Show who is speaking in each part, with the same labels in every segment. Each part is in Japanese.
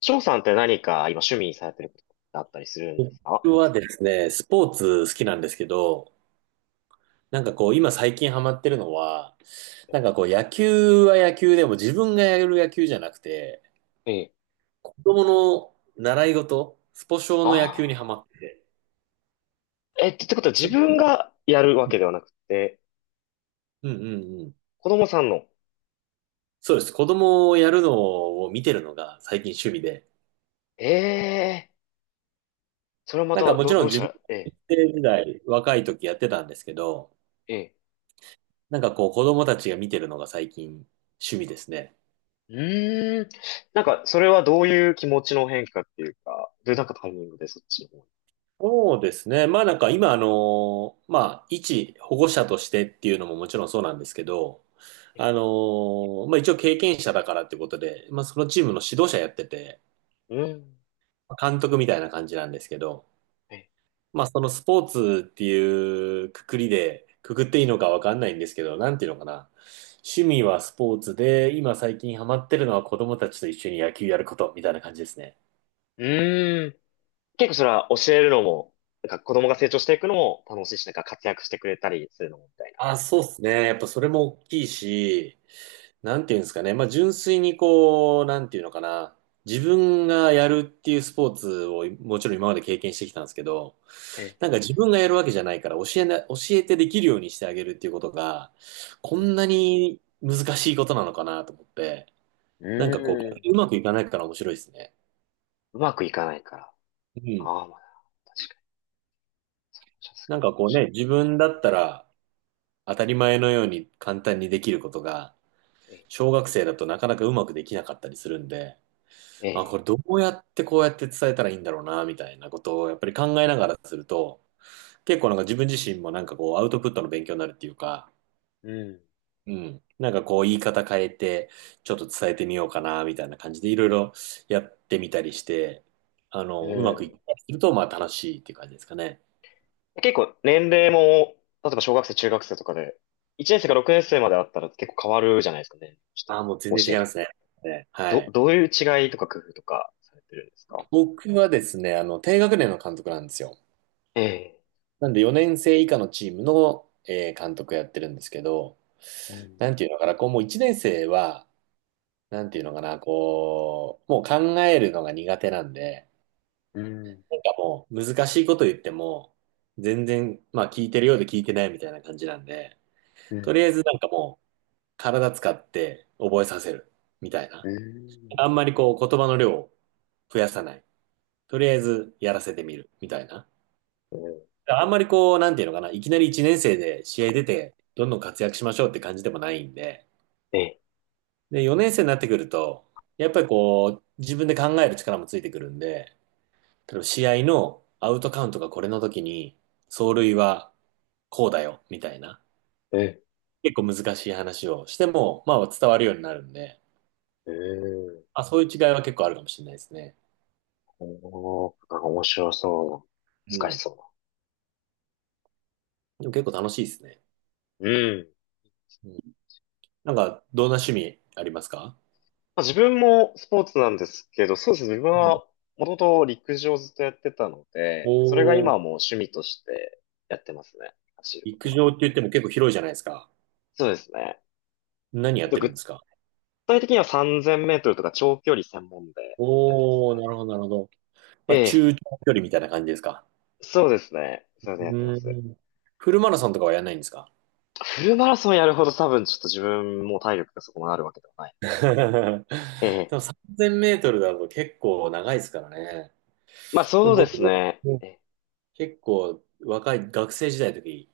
Speaker 1: 翔さんって何か今趣味にされてることだったりするんですか？
Speaker 2: 僕はですね、スポーツ好きなんですけど、なんかこう、今最近ハマってるのは、なんかこう、野球は野球でも自分がやる野球じゃなくて、
Speaker 1: ええ。
Speaker 2: 子供の習い事、スポ少の野球にハ
Speaker 1: あ
Speaker 2: マってて、
Speaker 1: あえ、ってことは自
Speaker 2: それ
Speaker 1: 分がやるわ
Speaker 2: うん
Speaker 1: けではなくて、
Speaker 2: うんうん。
Speaker 1: 子供さんの。
Speaker 2: そうです。子供をやるのを見てるのが最近趣味で、
Speaker 1: ええ、それはま
Speaker 2: なんか
Speaker 1: た、
Speaker 2: もちろ
Speaker 1: ど
Speaker 2: ん
Speaker 1: うし
Speaker 2: 自
Speaker 1: た
Speaker 2: 分、
Speaker 1: ら、え。
Speaker 2: 学生時代、若い時やってたんですけど、
Speaker 1: ええ。え。
Speaker 2: なんかこう、子供たちが見てるのが最近趣味ですね。
Speaker 1: うーん。なんか、それはどういう気持ちの変化っていうか、どういうなんかタイミングでそっちの方に。
Speaker 2: そうですね。まあなんか今あの、まあ一保護者としてっていうのももちろんそうなんですけど、
Speaker 1: ええ、
Speaker 2: あの、まあ一応経験者だからってことで、まあそのチームの指導者やってて、
Speaker 1: うーん。
Speaker 2: 監督みたいな感じなんですけど、
Speaker 1: ええ、
Speaker 2: まあそのスポーツっていうくくりで、くくっていいのかわかんないんですけど、なんていうのかな。趣味はスポーツで、今最近ハマってるのは子供たちと一緒に野球やることみたいな感じですね。
Speaker 1: うーん。結構それは教えるのも、なんか子供が成長していくのも楽しいし、なんか活躍してくれたりするのもみたいな。
Speaker 2: あ、そうですね。やっぱそれも大きいし、なんていうんですかね。まあ、純粋にこう、なんていうのかな。自分がやるっていうスポーツをもちろん今まで経験してきたんですけど、
Speaker 1: え
Speaker 2: なん
Speaker 1: え。
Speaker 2: か自分がやるわけじゃないから教えてできるようにしてあげるっていうことが、こ
Speaker 1: う
Speaker 2: ん
Speaker 1: ん。
Speaker 2: なに難しいことなのかなと思って、
Speaker 1: う
Speaker 2: なんかこう、
Speaker 1: ー
Speaker 2: 逆
Speaker 1: ん。
Speaker 2: にうまくいかないから面白いですね。
Speaker 1: うまくいかないから。
Speaker 2: うん。
Speaker 1: ああ、まあ、確かに。シャツか
Speaker 2: な
Speaker 1: も
Speaker 2: んかこう
Speaker 1: しれ
Speaker 2: ね、自分だったら当たり前のように簡単にできることが、
Speaker 1: ない。
Speaker 2: 小学生だとなかなかうまくできなかったりするんで、
Speaker 1: え
Speaker 2: あ、こ
Speaker 1: え、
Speaker 2: れどうやってこうやって伝えたらいいんだろうな、みたいなことをやっぱり考えながらすると、結構なんか自分自身もなんかこうアウトプットの勉強になるっていうか、
Speaker 1: ええ、
Speaker 2: うん。なんかこう言い方変えて、ちょっと伝えてみようかな、みたいな感じでいろいろやってみたりして、あ
Speaker 1: うん、
Speaker 2: の、うま
Speaker 1: う
Speaker 2: くいった
Speaker 1: ん。
Speaker 2: りすると、まあ楽しいっていう感じですかね。
Speaker 1: 結構年齢も、例えば小学生、中学生とかで、1年生から6年生まであったら結構変わるじゃないですか、年齢として。
Speaker 2: ああ、もう全
Speaker 1: 教
Speaker 2: 然
Speaker 1: え
Speaker 2: 違いま
Speaker 1: 方。
Speaker 2: すね。ね、はい。
Speaker 1: どういう違いとか工夫とかされてるんですか？
Speaker 2: 僕はですね、あの、低学年の監督なんですよ。
Speaker 1: ええ、
Speaker 2: なんで4年生以下のチームの、監督やってるんですけど、
Speaker 1: うん、
Speaker 2: なんていうのかな、こうもう1年生は、なんていうのかな、こう、もう考えるのが苦手なんで、
Speaker 1: うん、
Speaker 2: なんかもう難しいこと言っても、全然、まあ聞いてるようで聞いてないみたいな感じなんで、
Speaker 1: う
Speaker 2: とりあ
Speaker 1: ん、
Speaker 2: えずなんかもう体使って覚えさせるみたい
Speaker 1: う
Speaker 2: な。あ
Speaker 1: ん、
Speaker 2: んまりこう言葉の量を増やさない。とりあえずやらせてみるみたいな。
Speaker 1: うん、
Speaker 2: あんまりこう、なんていうのかな、いきなり1年生で試合出て、どんどん活躍しましょうって感じでもないんで、
Speaker 1: ええ、
Speaker 2: で、4年生になってくると、やっぱりこう、自分で考える力もついてくるんで、例えば試合のアウトカウントがこれの時に、走塁はこうだよ、みたいな、
Speaker 1: ええ、
Speaker 2: 結構難しい話をしても、まあ伝わるようになるんで、
Speaker 1: ええ。
Speaker 2: あ、そういう違いは結構あるかもしれないですね。
Speaker 1: おー、なんか面白そ
Speaker 2: う
Speaker 1: うな。難し
Speaker 2: ん。
Speaker 1: そ
Speaker 2: でも結構楽しいですね。
Speaker 1: うな。うん。
Speaker 2: うん。なんか、どんな趣味ありますか？
Speaker 1: まあ、自分もスポーツなんですけど、そうですね。自分
Speaker 2: う
Speaker 1: は
Speaker 2: ん。
Speaker 1: もともと陸上をずっとやってたの
Speaker 2: お
Speaker 1: で、それが今はも
Speaker 2: ー、
Speaker 1: う趣味としてやってますね。走ること
Speaker 2: 陸
Speaker 1: は。
Speaker 2: 上って言っても結構広いじゃないですか。
Speaker 1: そうですね。
Speaker 2: 何や
Speaker 1: あ
Speaker 2: っ
Speaker 1: と
Speaker 2: てるん
Speaker 1: 具
Speaker 2: ですか？
Speaker 1: 体的には3000メートルとか長距離専門でやってます
Speaker 2: おー、な
Speaker 1: ね。
Speaker 2: るほど、なるほど。
Speaker 1: え
Speaker 2: まあ、
Speaker 1: え、
Speaker 2: 中長距離みたいな感じですか。
Speaker 1: そうですね。
Speaker 2: う
Speaker 1: それでやってます。
Speaker 2: ーん。フルマラソンとかはやらないんですか？
Speaker 1: フルマラソンやるほど多分ちょっと自分も体力がそこまであるわけではない。
Speaker 2: で
Speaker 1: ええ、
Speaker 2: も3000メートルだと結構長いですからね。
Speaker 1: まあ
Speaker 2: で
Speaker 1: そう
Speaker 2: も
Speaker 1: で
Speaker 2: 僕
Speaker 1: す
Speaker 2: も
Speaker 1: ね。ええ。
Speaker 2: 結構若い学生時代の時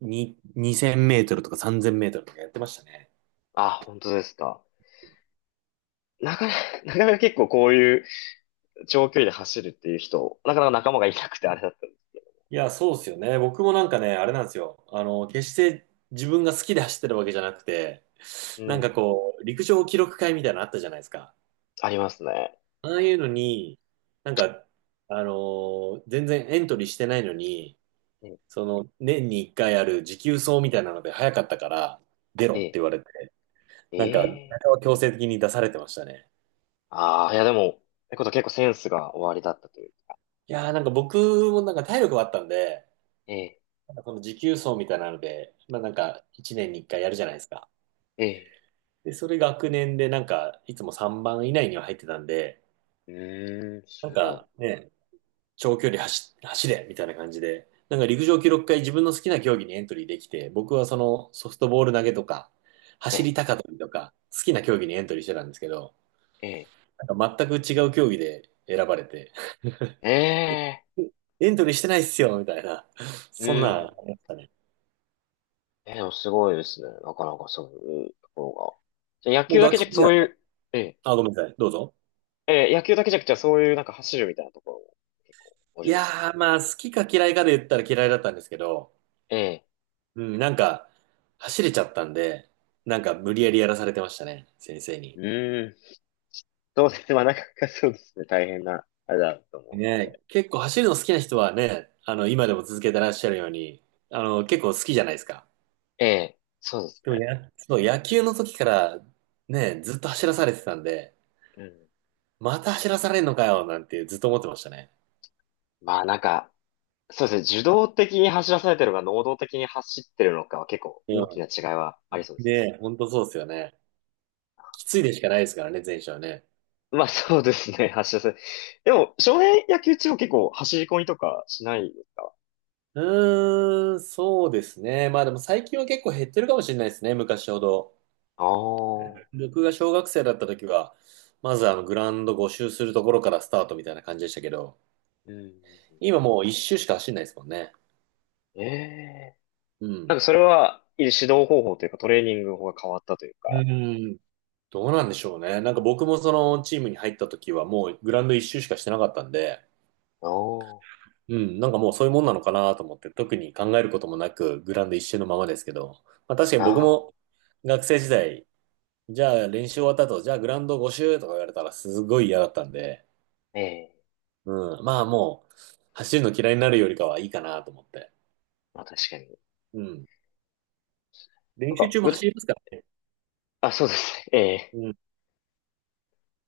Speaker 2: に2000メートルとか3000メートルとかやってましたね。
Speaker 1: あ、本当ですか。なかなか、なかなか結構こういう長距離で走るっていう人、なかなか仲間がいなくてあれだった。
Speaker 2: いや、そうですよね。僕もなんかね、あれなんですよ。あの、決して自分が好きで走ってるわけじゃなくて、
Speaker 1: う
Speaker 2: なんか
Speaker 1: ん。
Speaker 2: こう、陸上記録会みたいなのあったじゃないですか。
Speaker 1: ありますね。
Speaker 2: ああいうのに、なんか、全然エントリーしてないのに、
Speaker 1: うん、
Speaker 2: その、年に一回ある持久走みたいなので早かったから、出
Speaker 1: え
Speaker 2: ろって
Speaker 1: え、
Speaker 2: 言われて、
Speaker 1: え
Speaker 2: なんか、
Speaker 1: え。
Speaker 2: 強制的に出されてましたね。
Speaker 1: ああ、いやでも、ってことは結構センスが終わりだったというか。
Speaker 2: いやーなんか僕もなんか体力はあったんで、
Speaker 1: ええ、
Speaker 2: なんかこの持久走みたいなので、まあなんか、一年に一回やるじゃないですか。
Speaker 1: ええ、
Speaker 2: で、それ学年でなんか、いつも3番以内には入ってたんで、
Speaker 1: うーん、
Speaker 2: なん
Speaker 1: すご
Speaker 2: かね、長距離走、走れみたいな感じで、なんか陸上記録会自分の好きな競技にエントリーできて、僕はそのソフトボール投げとか、
Speaker 1: い。
Speaker 2: 走り
Speaker 1: え
Speaker 2: 高跳びとか、好きな競技にエントリーしてたんですけど、
Speaker 1: え、
Speaker 2: なんか全く違う競技で選ばれて、
Speaker 1: ええ、ええ、
Speaker 2: エントリーしてないっすよみたいな、
Speaker 1: う
Speaker 2: そんなんあ
Speaker 1: ん。
Speaker 2: りましたね。
Speaker 1: ええ、でもすごいですね。なかなかそういうところが。じゃあ野
Speaker 2: もう
Speaker 1: 球だけ
Speaker 2: 学生
Speaker 1: じゃなく
Speaker 2: 時
Speaker 1: そ
Speaker 2: 代、
Speaker 1: ういう、ええ、
Speaker 2: あ、ごめんなさい、どうぞ。
Speaker 1: ええ、野球だけじゃなくてそういうなんか走るみたいなところも結構お
Speaker 2: い
Speaker 1: 上手。
Speaker 2: やー、まあ、好きか嫌いかで言ったら嫌いだったんですけど、
Speaker 1: ええ、
Speaker 2: うん、なんか、走れちゃったんで、なんか無理やりやらされてましたね、先生
Speaker 1: う
Speaker 2: に。
Speaker 1: ーん。そうですね。まあなかなかそうですね。大変な、あれだと思う。
Speaker 2: ね、結構走るの好きな人はね、あの、今でも続けてらっしゃるように、あの、結構好きじゃないですか。
Speaker 1: ええ、そうです
Speaker 2: でも
Speaker 1: ね。
Speaker 2: や、そう、野球の時からね、ずっと走らされてたんで、
Speaker 1: うん。
Speaker 2: また走らされんのかよ、なんてずっと思ってましたね。
Speaker 1: まあなんか、そうですね。受動的に走らされてるのか、能動的に走ってるのかは結構
Speaker 2: う
Speaker 1: 大きな違いはありそう
Speaker 2: ん。
Speaker 1: ですね。
Speaker 2: ね、本当そうですよね。きついでしかないですからね、前者はね。
Speaker 1: まあそうですね。走らせ、でも、少年野球中は結構走り込みとかしないですか？
Speaker 2: うーん、そうですね。まあでも最近は結構減ってるかもしれないですね、昔ほど。
Speaker 1: ああー、
Speaker 2: 僕が小学生だった時は、まずあのグラウンド募周するところからスタートみたいな感じでしたけど、
Speaker 1: うん。
Speaker 2: 今もう一周しか走んないですもんね。
Speaker 1: ええ。
Speaker 2: う
Speaker 1: な
Speaker 2: ん。
Speaker 1: んかそれは、指導方法というかトレーニング法が変わったという
Speaker 2: う
Speaker 1: か。
Speaker 2: ーん。どうなんでしょうね。なんか僕もそのチームに入った時はもうグラウンド一周しかしてなかったんで、
Speaker 1: あ
Speaker 2: うん、なんかもうそういうもんなのかなと思って特に考えることもなくグラウンド一周のままですけど、まあ確かに
Speaker 1: あ、
Speaker 2: 僕
Speaker 1: ああ、
Speaker 2: も学生時代、じゃあ練習終わった後、じゃあグラウンド5周とか言われたらすごい嫌だったんで、
Speaker 1: ええ。
Speaker 2: うん、まあもう走るの嫌いになるよりかはいいかなと思って。
Speaker 1: まあ確かに。
Speaker 2: うん。
Speaker 1: なん
Speaker 2: 練習
Speaker 1: か、
Speaker 2: 中も
Speaker 1: ぐと、
Speaker 2: 走りますからね。
Speaker 1: あ、そうですね。ええ。
Speaker 2: うん、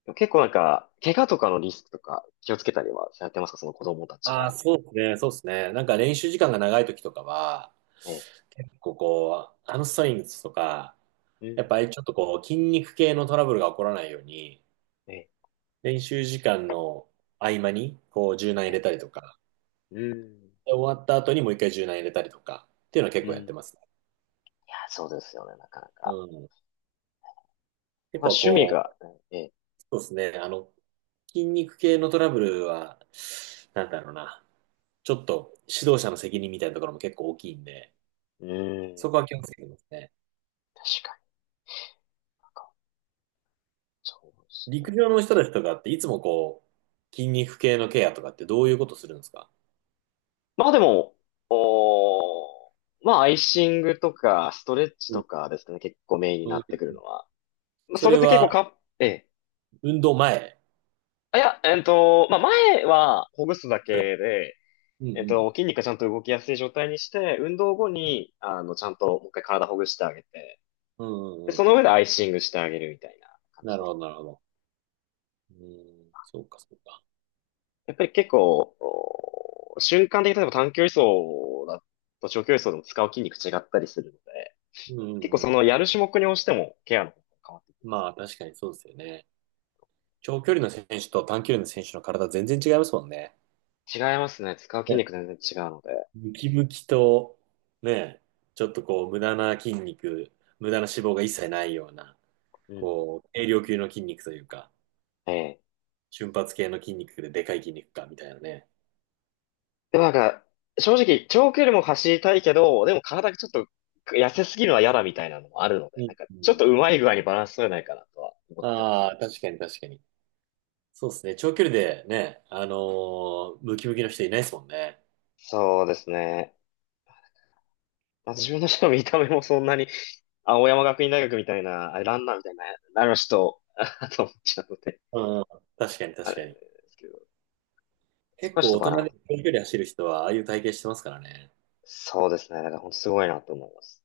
Speaker 1: でも結構なんか、怪我とかのリスクとか気をつけたりはされてますか、その子供たちが？
Speaker 2: ああ、そうですね、そうですね。なんか練習時間が長い時とかは、
Speaker 1: ね。
Speaker 2: 結構こう、ハムストリングスとか、
Speaker 1: う
Speaker 2: やっ
Speaker 1: ん。
Speaker 2: ぱりちょっとこう、筋肉系のトラブルが起こらないように、
Speaker 1: ね。
Speaker 2: 練習時間の合間に、こう、柔軟入れ
Speaker 1: ね。
Speaker 2: たりとか、
Speaker 1: うん。
Speaker 2: で終わった後にもう一回柔軟入れたりとか、っていうのは
Speaker 1: う
Speaker 2: 結
Speaker 1: ん。
Speaker 2: 構やっ
Speaker 1: い
Speaker 2: てますね。
Speaker 1: や、そうですよね、なかな
Speaker 2: う
Speaker 1: か。
Speaker 2: ん。
Speaker 1: まあ、
Speaker 2: 結構
Speaker 1: 趣味
Speaker 2: こう、
Speaker 1: が、ね。
Speaker 2: そうですね、あの、筋肉系のトラブルは、なんだろうな、ちょっと指導者の責任みたいなところも結構大きいんで、
Speaker 1: うん。
Speaker 2: そこは気をつけてますね。
Speaker 1: 確かに。なんか、そうです
Speaker 2: 陸
Speaker 1: ね。
Speaker 2: 上の人たちとかっていつもこう、筋肉系のケアとかってどういうことするんですか？
Speaker 1: まあでも、おー、まあアイシングとか、ストレッチ
Speaker 2: うん
Speaker 1: とかですかね、結構メインに
Speaker 2: う
Speaker 1: なってくる
Speaker 2: ん、
Speaker 1: のは。まあ
Speaker 2: そ
Speaker 1: それ
Speaker 2: れ
Speaker 1: で結構
Speaker 2: は
Speaker 1: か、ええ。
Speaker 2: 運動前？
Speaker 1: あ、いや、まあ前はほぐすだ
Speaker 2: それ
Speaker 1: けで、
Speaker 2: うんうん。
Speaker 1: 筋肉がちゃんと動きやすい状態にして、運動後に、ちゃんともう一回体ほぐしてあげて、
Speaker 2: うん
Speaker 1: で、
Speaker 2: うんう
Speaker 1: その
Speaker 2: ん。
Speaker 1: 上でアイシングしてあげるみたいな感じ
Speaker 2: なる
Speaker 1: で
Speaker 2: ほ
Speaker 1: す。
Speaker 2: ど、なるほど。うん、そうか、そうか。
Speaker 1: やっぱり結構、お瞬間的に例えば短距離走だと長距離走でも使う筋肉違ったりするので、
Speaker 2: うんう
Speaker 1: 結構
Speaker 2: んう
Speaker 1: そ
Speaker 2: ん。
Speaker 1: のやる種目に応じてもケアの方法が変わってきます。
Speaker 2: まあ、確かにそうですよね。長距離の選手と短距離の選手の体全然違いますもんね。
Speaker 1: 違いますね。使う筋
Speaker 2: ね、
Speaker 1: 肉全然違うので。
Speaker 2: ムキムキと、ね、ちょっとこう、無駄な筋肉、無駄な脂肪が一切ないような、
Speaker 1: うん。
Speaker 2: こう、軽量級の筋肉というか。
Speaker 1: ええ。
Speaker 2: 瞬発系の筋肉ででかい筋肉か、みたいなね。
Speaker 1: でもなんか、正直、長距離も走りたいけど、でも体がちょっと痩せすぎるのは嫌だみたいなのもあるので、
Speaker 2: う
Speaker 1: な
Speaker 2: ん。
Speaker 1: んか、
Speaker 2: う
Speaker 1: ちょっと
Speaker 2: ん。
Speaker 1: うまい具合にバランス取れないかなとは思ってます。
Speaker 2: ああ、確かに確かに。そうですね。長距離でね、ムキムキの人いないですもんね。
Speaker 1: そうですね。まあ、自分の人の見た目もそんなに、青山学院大学みたいな、あれランナーみたいな、あの人、あと思っちゃうので、
Speaker 2: うん。確かに
Speaker 1: あ
Speaker 2: 確
Speaker 1: れ
Speaker 2: かに。
Speaker 1: ですけど、そ
Speaker 2: 結
Speaker 1: こはちょっ
Speaker 2: 構
Speaker 1: と
Speaker 2: 大
Speaker 1: バ
Speaker 2: 人
Speaker 1: ラン
Speaker 2: で
Speaker 1: ス。
Speaker 2: 長距離走る人は、ああいう体型してますからね。
Speaker 1: そうですね。だから本当すごいなと思います。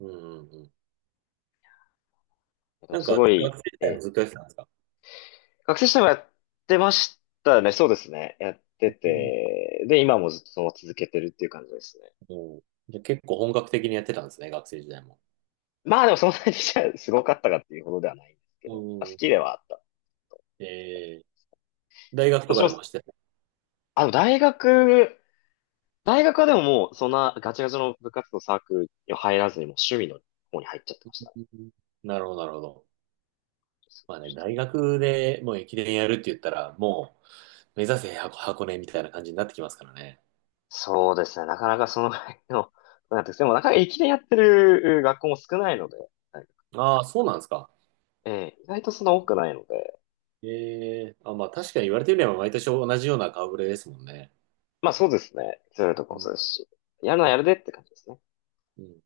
Speaker 2: うんうんうん。
Speaker 1: でも
Speaker 2: なんか、
Speaker 1: すご
Speaker 2: 学
Speaker 1: い、
Speaker 2: 生時
Speaker 1: え
Speaker 2: 代も
Speaker 1: え。
Speaker 2: ずっとやってたんですか？
Speaker 1: 学生時代もやってましたね。そうですね。やって
Speaker 2: うん
Speaker 1: て、で、今もずっとその続けてるっていう感じですね。
Speaker 2: うん。じゃあ結構本格的にやってたんですね、学生時代も。
Speaker 1: まあでもそんなにじゃあすごかったかっていうほどではないんですけど、まあ、好
Speaker 2: う
Speaker 1: き
Speaker 2: ん。
Speaker 1: ではあったと。
Speaker 2: えー、大学
Speaker 1: も
Speaker 2: と
Speaker 1: ち
Speaker 2: か
Speaker 1: ろ
Speaker 2: で
Speaker 1: ん、
Speaker 2: も走ってた？
Speaker 1: あの、大学、大学はでももうそんなガチガチの部活動サークルには入らずにもう趣味の方に入っちゃってまし
Speaker 2: う
Speaker 1: たね。
Speaker 2: ん、なるほど、なるほど。まあね、大学でもう駅伝やるって言ったら、もう、目指せ箱根みたいな感じになってきますからね。
Speaker 1: そうですね。なかなかそのぐらいの、なんていうんですかでもなかなか駅伝やってる学校も少ないので、はい、
Speaker 2: ああ、そうなんですか。
Speaker 1: ええ、意外とそんな多くないので、
Speaker 2: ええ、あ、まあ確かに言われてみれば毎年同じような顔ぶれですもんね。
Speaker 1: まあそうですね。そういうとこ
Speaker 2: う
Speaker 1: もそ
Speaker 2: ん。
Speaker 1: うですし、やるのはやるでって感じですね。
Speaker 2: うん